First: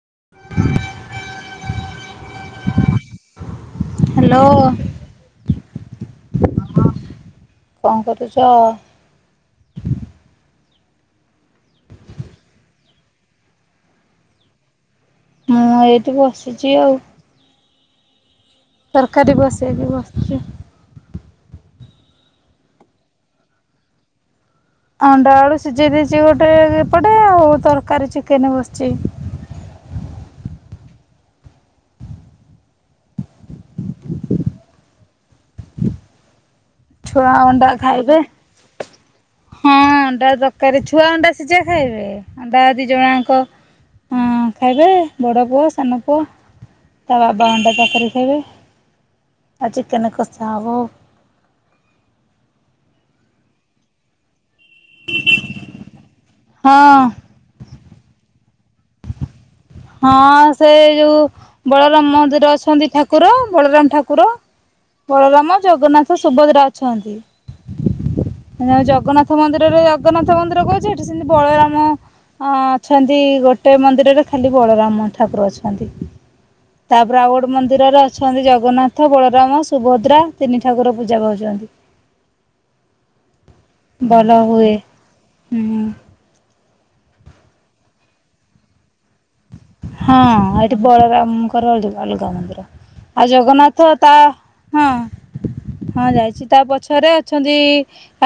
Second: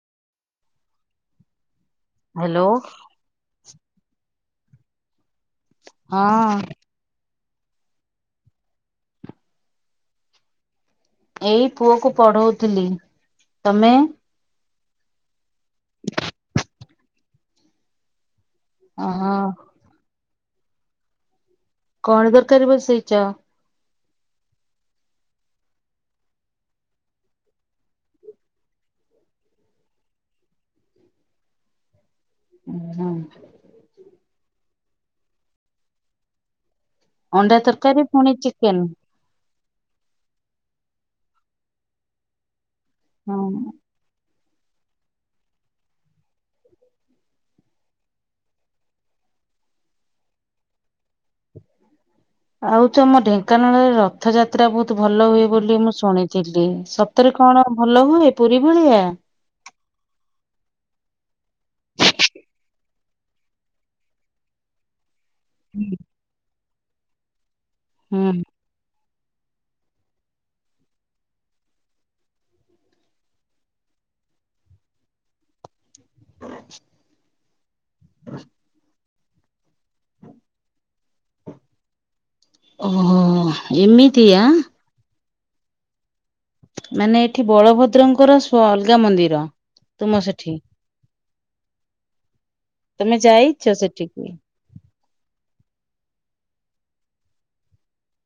[inaudible] Hello. Hello. ହଁ। କଣ କରୁଛ? ଏଇ ପୁଅ କ ପଢଉଥିଲି ତମେ? ମୁଁ ଏଇଠି ବସିଛି ଆଉ। ଓହୋ ତରକାରୀ ବସେଇ କି ବସି ଚୁପ କଣ ତରକାରୀ ବସେଇଛ। ଅଣ୍ଡା ଆଳୁ ସିଝେଇ ଦେଇଛି ଗୋଟେ ଏପଟେ ଆଉ ତରକାରୀ ଚିକେନ ବସିଛି। ଉଁ ହୁଁ। ଛୁଆ ଅଣ୍ଡା ତରକାରୀ ଖାଇବେ ପୁଣି ଚିକେନ ହଁ ଅଣ୍ଡା ତରକାରୀ ଛୁଆ ଅଣ୍ଡା ସିଝା ଖାଇବେ ଅଣ୍ଡା ଦି ଜଣ ଆଙ୍କ ହଁ। ଅଁ ଖାଇବେ ବଡ଼ ପୁଅ ସାନ ପୁଅ ତା ବାବା ଅଣ୍ଡା ତରକାରୀ ଖାଇବେ ଆଉ ଚିକେନ କଷା ହେଉ ଆଉ ତମ ଢେଙ୍କାନାଳରେ ରଥଯାତ୍ରା ସତରେ ବହୁତ ଭଲ ହୁଏ ବୋଲି ମୁଁ ଶୁଣିଥିଲି ହଁ ସତରେ କଣ ଭଲ ହୁଏ ପୁରୀ ଭଳିଆ ହଁ ସେ ଯୋଉ ବଳରାମ ମନ୍ଦିର ଅଛନ୍ତି ଠାକୁର ବଳରାମ ଠାକୁର ବଳରାମ ଜଗନ୍ନାଥ ସୁଭଦ୍ରା ଅଛ ଥାନ୍ତି। ହୁଁ ମ ଜଗନ୍ନାଥ ମନ୍ଦିରରେ ଜଗନ୍ନାଥ ମନ୍ଦିର କହୁଛି ଏଠି ସେମତି ବଳରାମ ଅ ଅଛନ୍ତି ଗୋଟେ ମନ୍ଦିରରେ ଖାଲି ବଳରାମ ଠାକୁର ଅଛନ୍ତି। ତାପରେ ଆଉ ଗୋଟେ ମନ୍ଦିରରେ ଅଛନ୍ତି ଜଗନ୍ନାଥ ସେ ବଳରାମ ସୁଭଦ୍ରା ତିନି ଠାକୁର ପୂଜା ପାଉଛନ୍ତି ଓହୋ ଏମିତିଆ ଭଲ ହୁଏ। ହୁଁ। ମାନେ ଏଠି ବଳଭଦ୍ର ଙ୍କର ସୁ ଅଲଗା ମନ୍ଦିର। ତୁମ ହଁ ସେଠି ଏଠି ବଳରାମଙ୍କର ଅଲଗା ଅଲଗା ମନ୍ଦିର ତମେ ଆଉ ଯାଇଛ ଜଗନ୍ନାଥ ତା ସେଠିକି? ହଁ ହଁ ଯାଇଛି ତା ପଛରେ ଅଛନ୍ତି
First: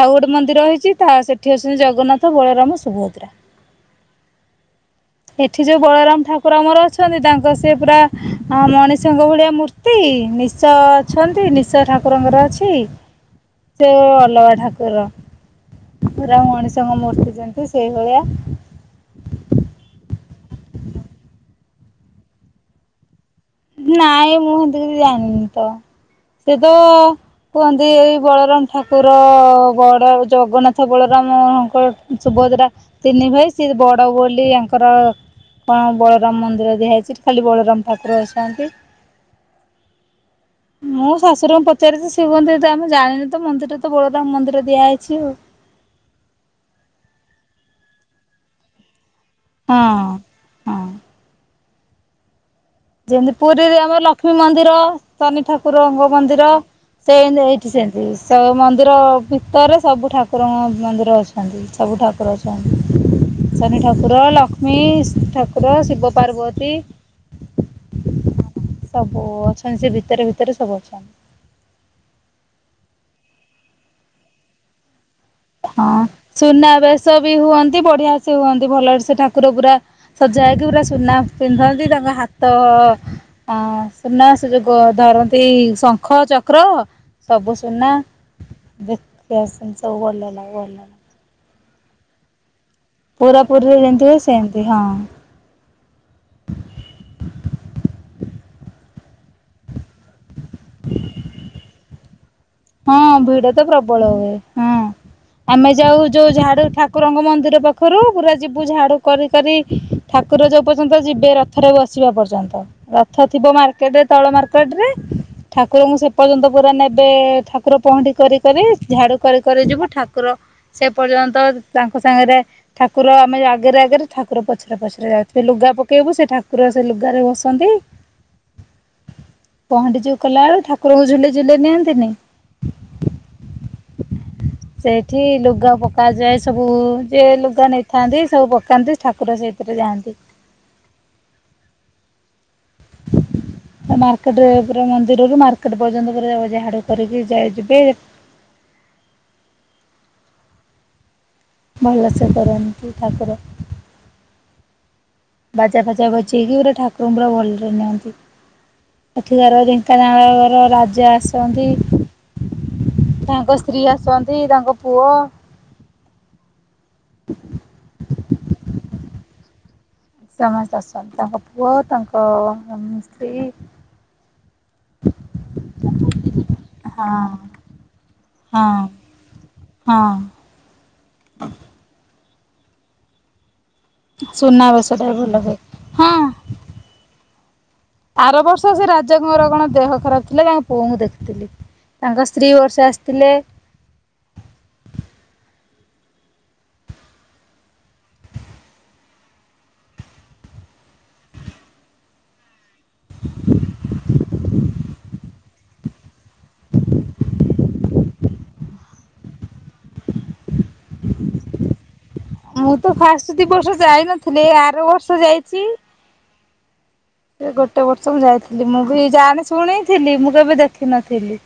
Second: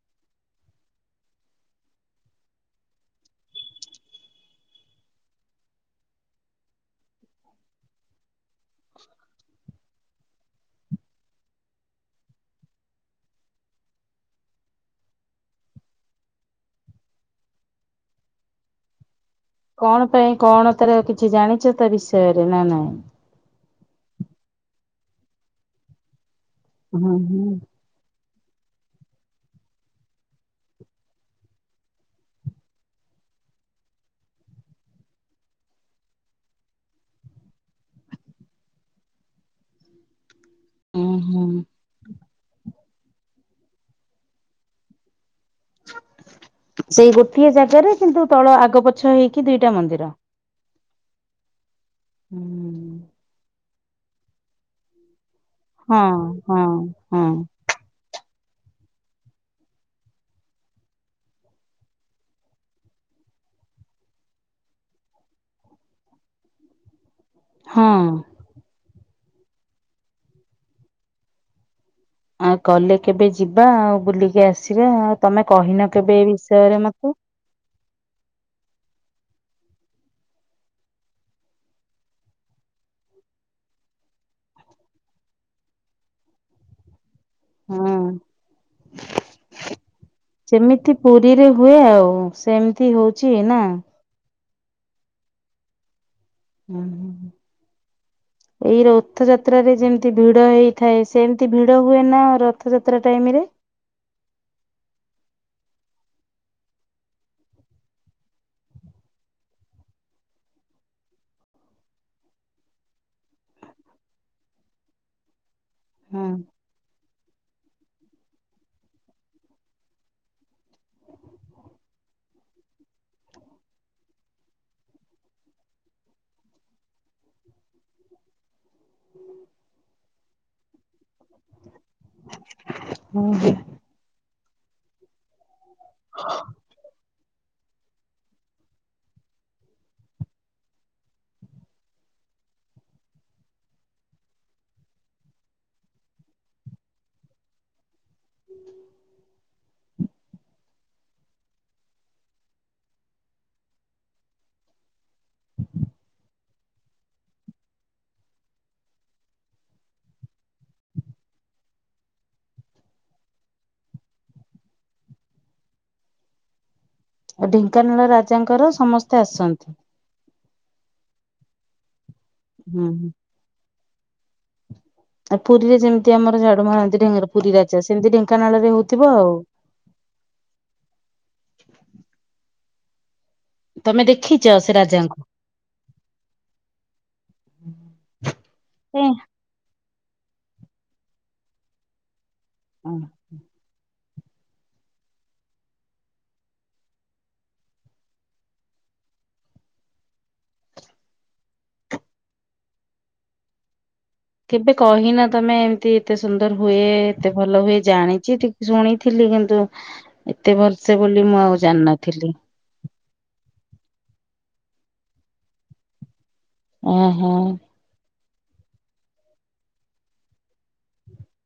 ଆଉ ଗୋଟେ ମନ୍ଦିର ହେଇଛି ତା ସେଠି ଅଛନ୍ତି ଜଗନ୍ନାଥ ବଳରାମ ସୁଭଦ୍ରା। ଏଠି ଯୋଉ ବଳରାମ ଠାକୁର ଆମର ଅଛନ୍ତି ତାଙ୍କ ସେ ପୁରା ମଣିଷଙ୍କ ଭଳିଆ ମୂର୍ତ୍ତି ନିଶ ଅଛନ୍ତି ନିଶ ଠାକୁରଙ୍କର ଅଛି ସେ ଅଲଗା ଠାକୁର ପୁରା ମଣିଷଙ୍କ ମୂର୍ତ୍ତି ଯେମତି ସେଇ ଭଳିଆ। କଣ ପାଇଁ କଣ ତାର କିଛି ଜାଣିଛ ତା ବିଷୟରେ ନା ନାଇଁ? ନାଇଁ ମୁଁ ସେମିତି କିଛି ଯାଣିନି ତ। ସେ ତ ହୁଁ ହୁଁ। କୁହନ୍ତି ଏଇ ବଳରାମ ଠାକୁର ବଡ ଜଗନ୍ନାଥ ବଳରାମଙ୍କ ସୁଭଦ୍ରା ତିନି ଭାଇ ସିଏ ବଡ ବୋଲି ଆଙ୍କର କଣ ବଳରାମ ମନ୍ଦିର ଦିଆହେଇଛି ଖାଲି ବଳରାମ ଠାକୁର ଥାନ୍ତି। ଉଁ ମୁଁ ହୁଁ। ଶାଶୁରଙ୍କୁ ପଚାରିଛି ଶି କୁହନ୍ତି ତ ଆମେ ଜଣିନି ତ ମନ୍ଦିରେ ତ ବଳରାମ ମନ୍ଦିର ଦିଆ ହେଇଛି ଆଉ। ସେଇ ଗୋଟିଏ ଜାଗାରେ କିନ୍ତୁ ତଳ ଆଗ ପ ପଛ ହେଇକି ଦିଟା ମନ୍ଦିର। ହଁ ହଁ ହୁଁ। ଯେନ୍ତି ପୁରୀରେ ଓ ଲକ୍ଷ୍ମୀ ମନ୍ଦିର ଶନି ଠାକୁର ଙ୍କ ହଁ ମନ୍ଦିର ହଁ ସେ ଏନ୍ତି ଏଇଠି ସେମିତି ସବୁ ମନ୍ଦିର ଭିତରେ ସବୁ ଠାକୁରଙ୍କ ମନ୍ଦିର ଅଛନ୍ତି ସବୁ ଠାକୁର ଅଛନ୍ତି ଶନି ଠାକୁର ଲକ୍ଷ୍ମୀ ଠାକୁର ଶିବ ପାର୍ବତୀ ହଁ। ସବୁ ଅଛନ୍ତି ସେ ଭିତରେ ଭିତରେ ସବୁ ଅଛନ୍ତି। କଲେ କେବେ ଯିବା ଆଉ ବୁଲିକି ଆସିବା। ତମେ ହଁ କହିନ କେବେ ଏ ବିଷୟରେ ମତେ। ସୁନାବେଶ ବି ହୁଅନ୍ତି ବଢିଆ ସେ ହୁଅନ୍ତି ଭଲରେ ସେ ଠା କୁର ପୁରା ସଜା ହେକି ପୁରା ସୁନା ପିନ୍ଧନ୍ତି ତାଙ୍କ ହାତ ଅ ସୁନା ସେ ଯୋଉ ଧରନ୍ତି ଶଙ୍ଖ ଚକ୍ର ସବୁ ସୁନା ହଁ ଦେଖି ଆସ ସବୁ ଭଲ ଲ ଯେମିତି ପୁରୀ ହୁଏ ଆଉ ସେମିତି ହଉଛି ପୁରା ନା। ପୁରୀରେ ଯେମିତି ହୁଏ ସେମିତି ହଁ। ହଁ ହଁ ଏଇ ରଥ ଯାତ୍ରାରେ ଯେମିତି ଭିଡ ହେଇଥାଏ ସେମିତି ଭିଡ଼ ଡ ହୁଏ ନା ରଥଯାତ୍ରା ହଁ ଟାଇମ ରେ। ଭିଡ ତ ପ୍ରବଳ ହୁଏ ହଁ ଆମେ ଯାଉ ଯୋଉ ଝାଡୁ ଠାକୁରଙ୍କ ମନ୍ଦିର ପାଖରୁ ପୁରା ଯିବୁ ଝାଡୁ କରି କରି ଠାକୁର ଯୋଉ ପର୍ଯ୍ୟନ୍ତ ଯିବେ ରଥରେ ବସିବା ପର୍ଯ୍ୟନ୍ତ ରଥ ଥିବ ମାର୍କେଟରେ ତଳ ମାର୍କେଟରେ ଠାକୁରଙ୍କୁ ସେ ପର୍ଯ୍ୟନ୍ତ ପୁରା ନେବେ ଠାକୁର ପହଁଣ୍ଡି କରି କରି ଝାଡୁ କରି କରି ଯିବୁ ଠାକୁର ସେ ପର୍ଯ୍ୟନ୍ତ ତାଙ୍କ ସାଙ୍ଗରେ ଠାକୁର ଆମେ ଆଗରେ ଆଗରେ ଠାକୁର ପଛରେ ପଛରେ ଯାଉ ଲୁଗା ପକେଇବୁ ସେ ଠାକୁର ସେ ଲୁଗାରେ ବସନ୍ତି ପହଣ୍ଡି ଯୋଉ କଲାବେଳେ ଠାକୁ ଠାକୁର ଙ୍କୁ ଝୁଲେଇ ଝୁଲେଇ ନିହାନ୍ତିନି। ହଁ ହ। ସେଇଠି ଲୁ ଲଗା ପକା ଯାଏ ସବୁ ଯେ ଲୁଗା ନେଇ ଥାନ୍ତି ସବୁ ପକାନ୍ତି ଠାକୁର ସେହିଥିରେ ଯାଆନ୍ତି। ଅ ମାର୍କେଟରେ ପୁରା ମନ୍ଦିରରୁ ମାର୍କେଟ ପର୍ଯ୍ୟନ୍ତ ପୁରା ଝାଡୁ କରିକି ଯାଇ ଯିବେ। ଭଲସେ କରନ୍ତି ଠାକୁର ବାଜା ଫାଜା ବଜେଇକି ପୁରା ଠାକୁରଙ୍କୁ ପୁରା ଭଲରେ ନିଅନ୍ତି। ଏଠିକାର ଢେଙ୍କାନାଳର ରାଜା ଆସନ୍ତି। ତାଙ୍କ ସ୍ତ୍ରୀ ଆସନ୍ତି। ତାଙ୍କ ପୁଅ ଆ ଢେଙ୍କାନାଳ ରାଜାଙ୍କର ସମସ୍ତେ ଆସନ୍ତି। ସମସ୍ତ ଆସନ୍ତି ତାଙ୍କ ପୁଅ ତାଙ୍କ ହ [unintelligible] ମ ସ୍ତ୍ରୀ ଆଉ ପୁରୀରେ ଯେମିତି ଆମର ଝାଡୁ ମାରନ୍ତି ହଁ। ଢେମର ପୁରୀ ରାଜା ସେମିତି ଢେଙ୍କାନାଳରେ ହଁ ହଉଥିବ ଆଉ। ହଁ ତମେ ଦେଖିଛ ସେ ସୁନାବେଶଟା ରାଜାଙ୍କୁ? ଭଲ ହୁଏ ହଁ। ଆରବର୍ଷ ସେ ଏ ରାଜାଙ୍କର କଣ ଦେହ ଖରାପ ଥିଲା ତାଙ୍କ ପୁଅଙ୍କୁ ଦେଖିଥିଲି। ତାଙ୍କ ସ୍ତି ଦି ବର୍ଷ ଆସିଥିଲେ। [inaudible] କେବେ କହିନା ତମେ ଏମିତି ଏତେ ସୁନ୍ଦର ହୁଏ। ଏତେ ଭଲ ହୁଏ। ଜାଣିଚି ଟିକ୍ ଶୁଣିଥିଲି କିନ୍ତୁ ଏତେ ଭଲସେ ବୋଲି ମୁଁ ଆଉ ଜାଣିନଥ ମୁଁ ତ ଫାଷ୍ଟ ଦି ବର୍ଷ ଯାଇନ ଥିଲି। ଏ ଆରବର୍ଷ ଯାଇଚି। ଓହୋ ଏ ଗୋଟେ ବର୍ଷ ମୁଁ ଯାଇଥି ମୁଁ ବି ଜାଣି ଶୁଣିଥିଲି ମୁଁ କେବେ ଦେଖିନଥିଲି।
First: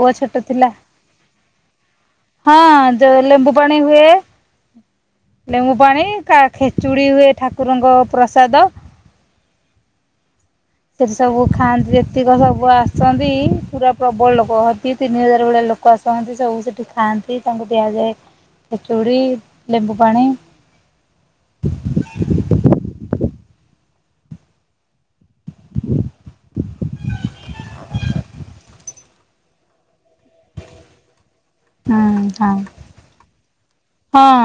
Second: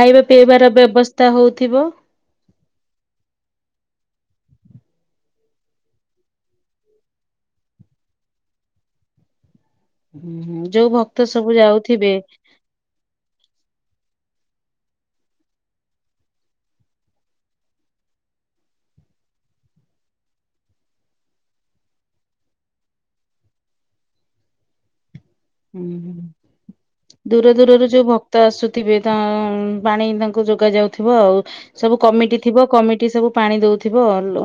ପୁଅ ଛୋଟ ପିଇବାର ଥିଲା ବ୍ୟବସ୍ଥା ହଉଥିବ? ହଁ ଯଉ ଲେମ୍ବୁ ପାଣି ହୁଏ। ଲେମ୍ବୁ ପାଣି କା ଖେଚୁଡି ହୁଏ ଠାକୁରଙ୍କ ପ୍ରସାଦ। ହୁଁ ଯୋଉ ଭକ୍ତ ସେସବୁ ସବୁ ଖାଆନ୍ତି ଯାଉଥିବେ ଯେତିକ ସବୁ ଆସନ୍ତି ପୁରା ପ୍ରବଳ ଲୋକ ହନ୍ତି। ତିନି ହଜାର ଭଳିଆ ଲୋକ ଆସନ୍ତି ସବୁ ସେଠି ଖାଆନ୍ତି ତାଙ୍କୁ ବ୍ୟାଗ, ଖେଚୁଡ଼ି, ଲେମ୍ବୁ ପାଣି ହୁଁ ହୁଁ ଦୂର ଦୂରରୁ ଯେଉ ଭକ୍ତ ଆସୁଥିବେ ତା ଉମ ପାଣି ତାଙ୍କୁ ଯୋଗା ଯାଉଥିବ ଆଉ। ସବୁ ହୁଁ କମିଟି ହଁ ଥିବ କମିଟି ସବୁ ପାଣି ଦଉ ହଁ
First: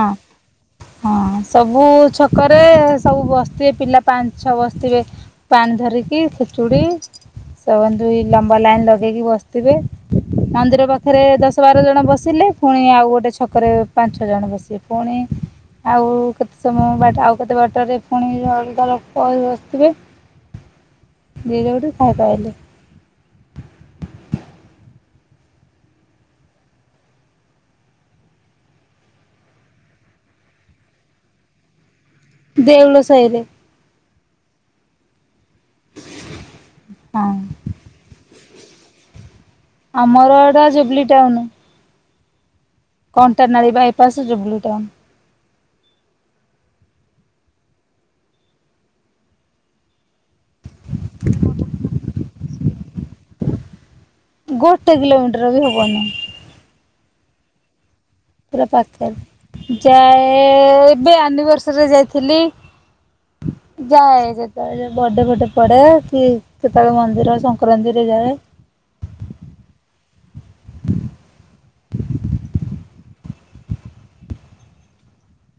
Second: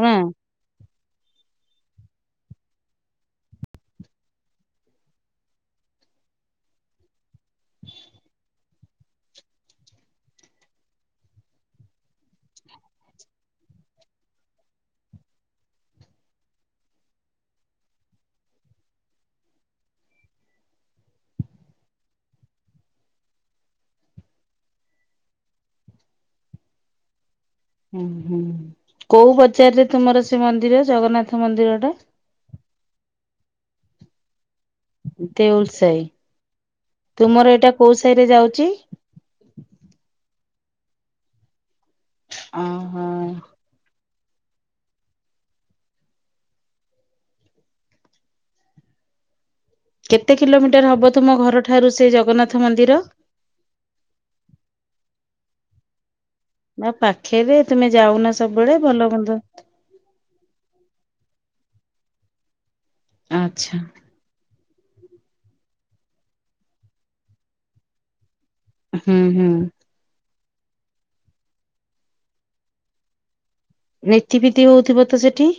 ହଁ ସବୁ ଛକରେ ସବୁ ବସଥିବେ ପିଲା ପାଞ୍ଚ ଛଅ ବସଥିବେ। ପାଣି ଧରିକି, ଖେଚୁଡ଼ି ସମାନ ଦୁଇ ଲମ୍ବା ଲାଇନ ଲଗେଇକି ବସିଥିବେ। ମନ୍ଦିର ପାଖରେ ଦଶ ବାର ଜଣ ବସିଲେ ପୁଣି ଆଉ ଗୋଟେ ଛକରେ ପାଞ୍ଚ ଛଅ ଜଣ ବସିବେ। ପୁଣି ଆଉ କେତେ ସମୟ ବାଟ ଆଉ କେତେ ବାଟ ରେ ପୁଣିଳ ଅଲଗା ଲୋକ ବସିଥିବେ। ଯିଏ ଯଉଠି ଖାଇପାଇଲେ। ହୁଁ ହୁଁ କୋଉ ପଚାରରେ ତୁମର ସେ ମନ୍ଦିର ଜଗନ୍ନାଥ ମନ୍ଦିର ଟା? ଦେଉଳ ସାଇରେ। ହୁଁ। ଦେଉଲସାଇ। ହଁ ତୁମର ଏଟା କୋଉ ସାଇରେ ଯାଉ ଚି? ଆମର ଏଟା ଜୁବଲି ଟାଉନ। ଓହୋ କଣଟା ନାଳି ବା ପାସ ଯୋଉ ବ୍ଲୁ ଟାଉନ୍। କେତେ କିଲୋମିଟର ହବ ତୁମ ଘର ଠାରୁ ସେ ଜଗନ୍ନାଥ ମନ୍ଦିର? ଗୋଟେ କିଲୋମିଟର ବି ହବନି। ନା ପାଖେରେ ତୁମେ ଯାଉନା ପୁରା ସବୁବେଳେ ଭଲ ମନ୍ଦ ପାଖରେ ଯାଏ ଏବେ ଆନିଭର୍ଷ ରେ ଯାଇଥିଲି ଆଚ୍ଛା ଯାଏ [unintelligible] ବାଡେ ଫାଡେ ପଡେ କି କେତେବେଳେ ମନ୍ଦିର ସଂକ୍ରାନ୍ତିରେ ଯାଏ। ହୁଁ ହୁଁ। ନୀତିି ଫୀତି ହଉଥିବ ତ ସେଠି?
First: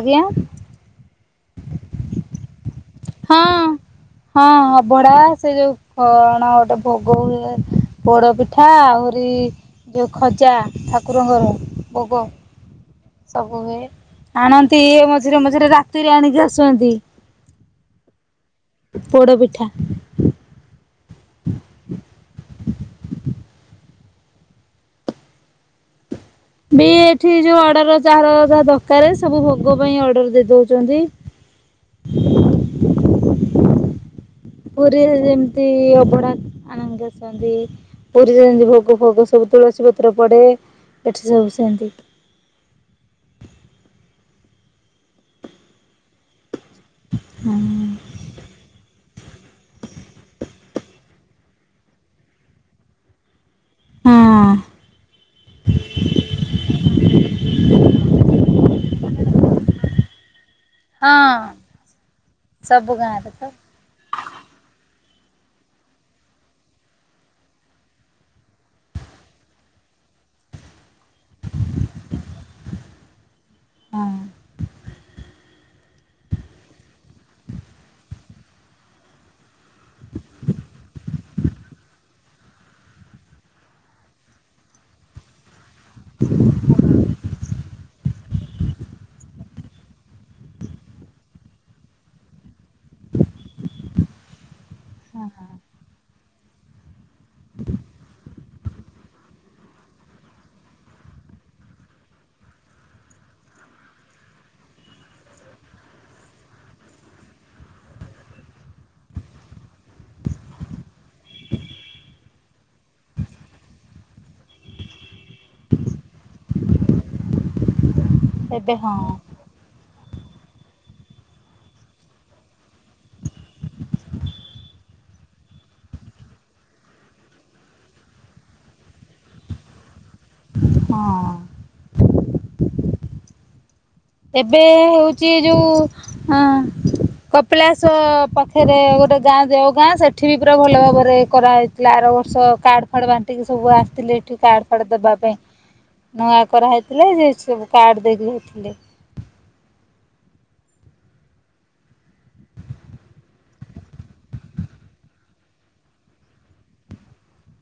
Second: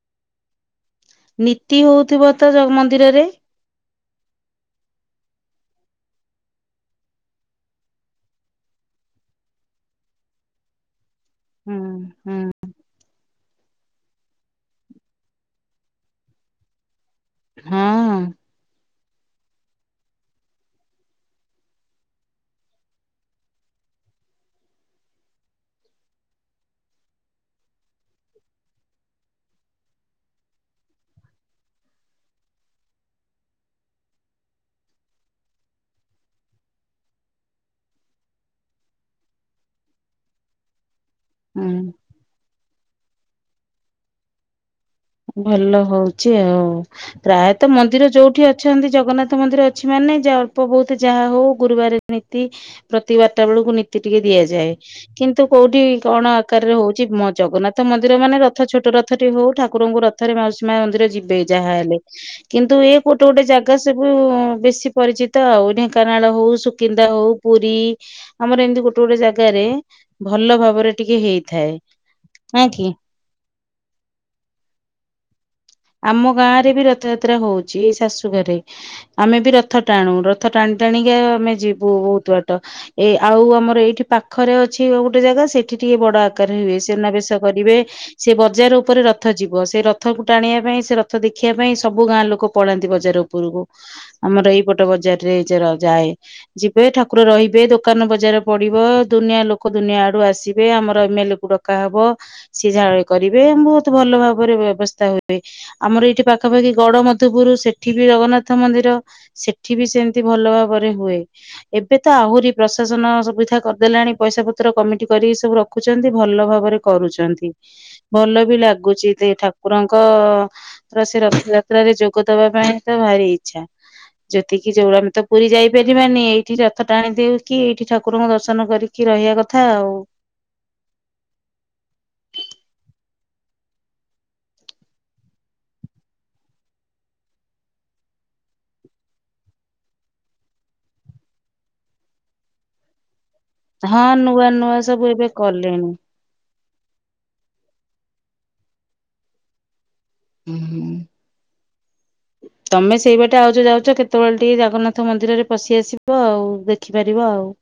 ଆଜ୍ଞା? ନୀତି ହଉଥିବ ତ ଜଗମ ନ୍ଦିରରେ। ହଁ ହଁ ଅଭଡା ସେ ଯୋଉ କଣ ଗୋଟେ ଭୋଗ ହୁଏ ପୋଡପିଠା ଆହୁରି ଯୋଉ ଖଜା ଠାକୁରଙ୍କର ହୁଁ ଭୋଗ। ହୁଁ ସବୁ ହୁଏ, ଆଣନ୍ତି ମଝିରେ ମଝିରେ ରାତିରେ ଆଣିକି ଆସନ୍ତି। ହଁ। ପୋଡ଼ପିଠା। ବି ଏଠି ଯୋଉ ଅର୍ଡର ଯାହାର ଯାହା ଦରକାର ସବୁ ଭୋଗ ପାଇଁ ଅର୍ଡର ଦେଇ ଦଉଚନ୍ତି। ପୁରୀରେ ଯେମିତି ଅବଢା ଆଣିକି ଆସନ୍ତି ପୁରୀରେ ଯେମିତି ଭୋଗ ଫୋଗ ସବୁ ତୁଳସୀ ପତ୍ର ପଡେ ଏଠି ସବୁ ହୁଁ। ସେମତି। ଭଲ ହଉଛି ଆଉ। ହଁ ପ୍ରାୟତଃ ମନ୍ଦିର ଯୋଉଠି ଅଛନ୍ତି ଜଗନ୍ନାଥ ମନ୍ଦିର ଅଛି ମାନେ ଯ ଅଳ୍ପ ବହୁତ ଯାହା ହଉ ଗୁରୁବାର ନୀତି ପ୍ରତି ବା ଟା ବେଳକୁ ନୀତି ଟିକେ ହଁ। ଦିଆଯାଏ କିନ୍ତୁ କୋଉଠି କଣ ଆକାରରେ ହଉଛି ମୋ ଜଗନ୍ନାଥ ମନ୍ଦିର ମାନେ ଛୋଟ ରଥଟି ହଉ ଠାକ୍ ଠାକୁରଙ୍କୁ ରଥରେ ମାଉସୀ ମା ମନ୍ଦିର ଯିବେ ହଁ ଯାହାହଲେ କିନ୍ତୁ ସବୁ ଏ ଗୋଟେ ଗାଁରେ ଗୋଟେ ତ ଜାଗା ସବୁ ବେଶୀ ପରିଚିତ ଆଉ ଢେଙ୍କାନାଳ ହଉ ସୁକିନ୍ଦା ହଉ ପୁରୀ ଆମର ଏମିତି ଗୋଟେ ଗୋଟେ ଜାଗାରେ ଭଲ ଭାବରେ ଟିକେ ହେଇଥାଏ ନା କି। ହଁ ଆମ ଗାଁରେ ବି ରଥଯାତ୍ରା ହଉଚି ଏଇ ଶାଶୁଘରେ ଆମେ ବି ର ରଥ ଟାଣୁ ରଥ ଟାଣି ଟାଣିକା ଆମେ ଯିବୁ ବହୁତ ବାଟ ଏ ଆଉ ଆମର ଏଇଠି ପାଖରେ ଅଛି ଗୋଟେ ଜାଗା ସେ ଠି ଟିକେ ବଡ ଆକାରରେ ହୁଏ ସୁନାବେଶ କରିବେ ସେ ବଜାର ଉପରେ ର ଥ ଯିବ ସେ ରଥକୁ ଟାଣିବା ପାଇଁ ସେ ରଥ ଦେଖିବା ପାଇଁ ସବୁ ଗାଁ ଲୋକ ପଳାନ୍ତି ବଜାର ଉପରକୁ ଆମର ଏଇପ ଟ ବଜାର ରେ ର ଯାଏ ଯିବେ ଠାକୁର ରହିବେ ଦୋକାନ ବଜାର ପଡିବ ଦୁନିଆ ଲୋକ ଦୁନିଆ ଆଡୁ ଆସିବେ ଆମର ଏମ୍ଏଲ କୁ ଡକା ହବ ସିଏ ଯାହା କରିବେ ଆମ ବ ବହୁତ ଭଲ ଭାବରେ ବ୍ୟବସ୍ଥା ହୁଏ। ଆମର ଏଇଠି ପାଖାପାଖି ଗଡମଧପୁର ସେଠି ବି ଜଗନ୍ନାଥ ମନ୍ଦିର ସେଠି ବି ସେମିତି ଭଲ ଭାବରେ ହୁଏ। ଏବେ ତ ଆହୁରି ପ୍ରଶାସନ ସୁବିଧା କରିଦେଲାଣି ପଇସା ପତ୍ର କମିଟି କରିକି ସବୁ ରଖୁଛନ୍ତି ଭଲ ଭାବରେ କରୁଛନ୍ତି। ଭଲ ବି ଏବେ ଲାଗ୍ ହଁ [unintelligible] ଠାକୁରଙ୍କ ସେ ରଥଯାତ୍ରାରେ ଯୋଗଦବା ପାଇଁ ତ ଭାରି ଇଚ୍ଛା ଯେତିକି ଯୋଉ ଆମେ ତ ପୁରୀ ଯାଇପାରିବାନି ଏଇଠି ରଥ ଟାଣି ଦେଉ କିି ଏଇଠି ଠାକୁରଙ୍କୁ ଦର୍ଶନ କରିକି ରହିବା କଥା ଆଉ। ହଁ। ଏବେ ହେଉଛି ଯୋଉ ଅ କପିଳାସ ପାଖରେ ଗୋଟେ ଗାଁ ଦେଓଗାଁ ସେଠି ବି ପୁରା ଭଲ ଭାବରେ କରାହେଇଥିଲା ଆର ବର୍ଷ କାର୍ଡ ଫାର୍ଡ ବାଣ୍ଟ ଟିକେ ସବୁ ହଁ ଆସିଥିଲେ ଏଠି ନୂଆ କାର୍ଡ ନୂଆ ଫାର୍ଡ ସବୁ ଦବା ଏବେ ପାଇଁ କଲେଣି। ନ କରାହେଇଥିଲେ ଯେ ସବୁ କାର୍ଡ଼ ଦେଇକି ହେଇଥିଲେ। ହୁଁଁ ତମେ ସେଇ ବାଟେ ଆଉଚ ଯାଉଛ କେତେବେଳେ ଟିକେ ଜଗନ୍ନାଥ ମନ୍ଦିରରେ ପଶି ଆସିବ ଆଉ। ଦେଖିପାରିବ ଆଉ।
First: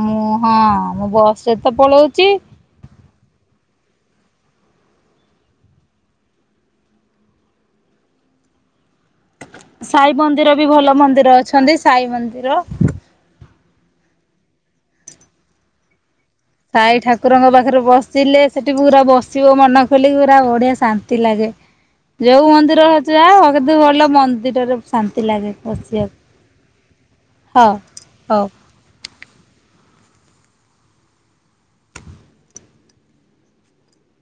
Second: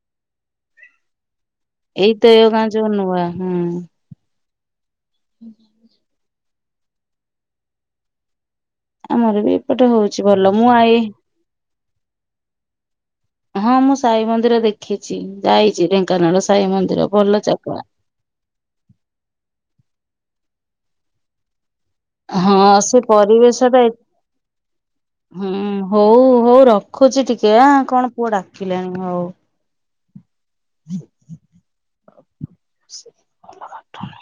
ମୁଁ ହଁ ମୁଁ ବସରେ ତ ପଳଉଚି ଏଇତ ଏ ଗାଁ ଯୋଉ ନୂଆ ହୁଁ। ଆମର ବି ଏପଟେ ସାଇ ହଉଛି ମନ୍ଦିର ବି ମୁଁ ଭଲ ଆଇ ମନ୍ଦିର ଅଛନ୍ତି ସାଇ ମନ୍ଦିର। ହଁ ମୁଁ ସାଇ ମନ୍ଦିର ଦେଖିଛି ଯାଇଛି ଢେଙ୍କ ସାହି ଠାକୁରଙ୍କ ପାଖରେ ବସିଲେ ସେଠି ପୁରା ବସିବ ମନ ଖୋଲି ପୁରା ବଢିଆ ଶାନ୍ତି ଲାଗେ। ଯୋଉ ହଁ ମନ୍ଦିର ସେ ଯାଅ ପରିବେଶ କିନ୍ତୁ ଟା ଭଲ ମନ୍ଦିରରେ ଶାନ୍ତି ଲାଗେ ହୁଁ ବସିବାକୁ। ହଉ ହଉ ରଖୁଛି ଟିକେ ହଁ ଆଁ କଣ ପୁଅ ହଉ। ଡାକିଲେଣି ହଉ। [unintelligible]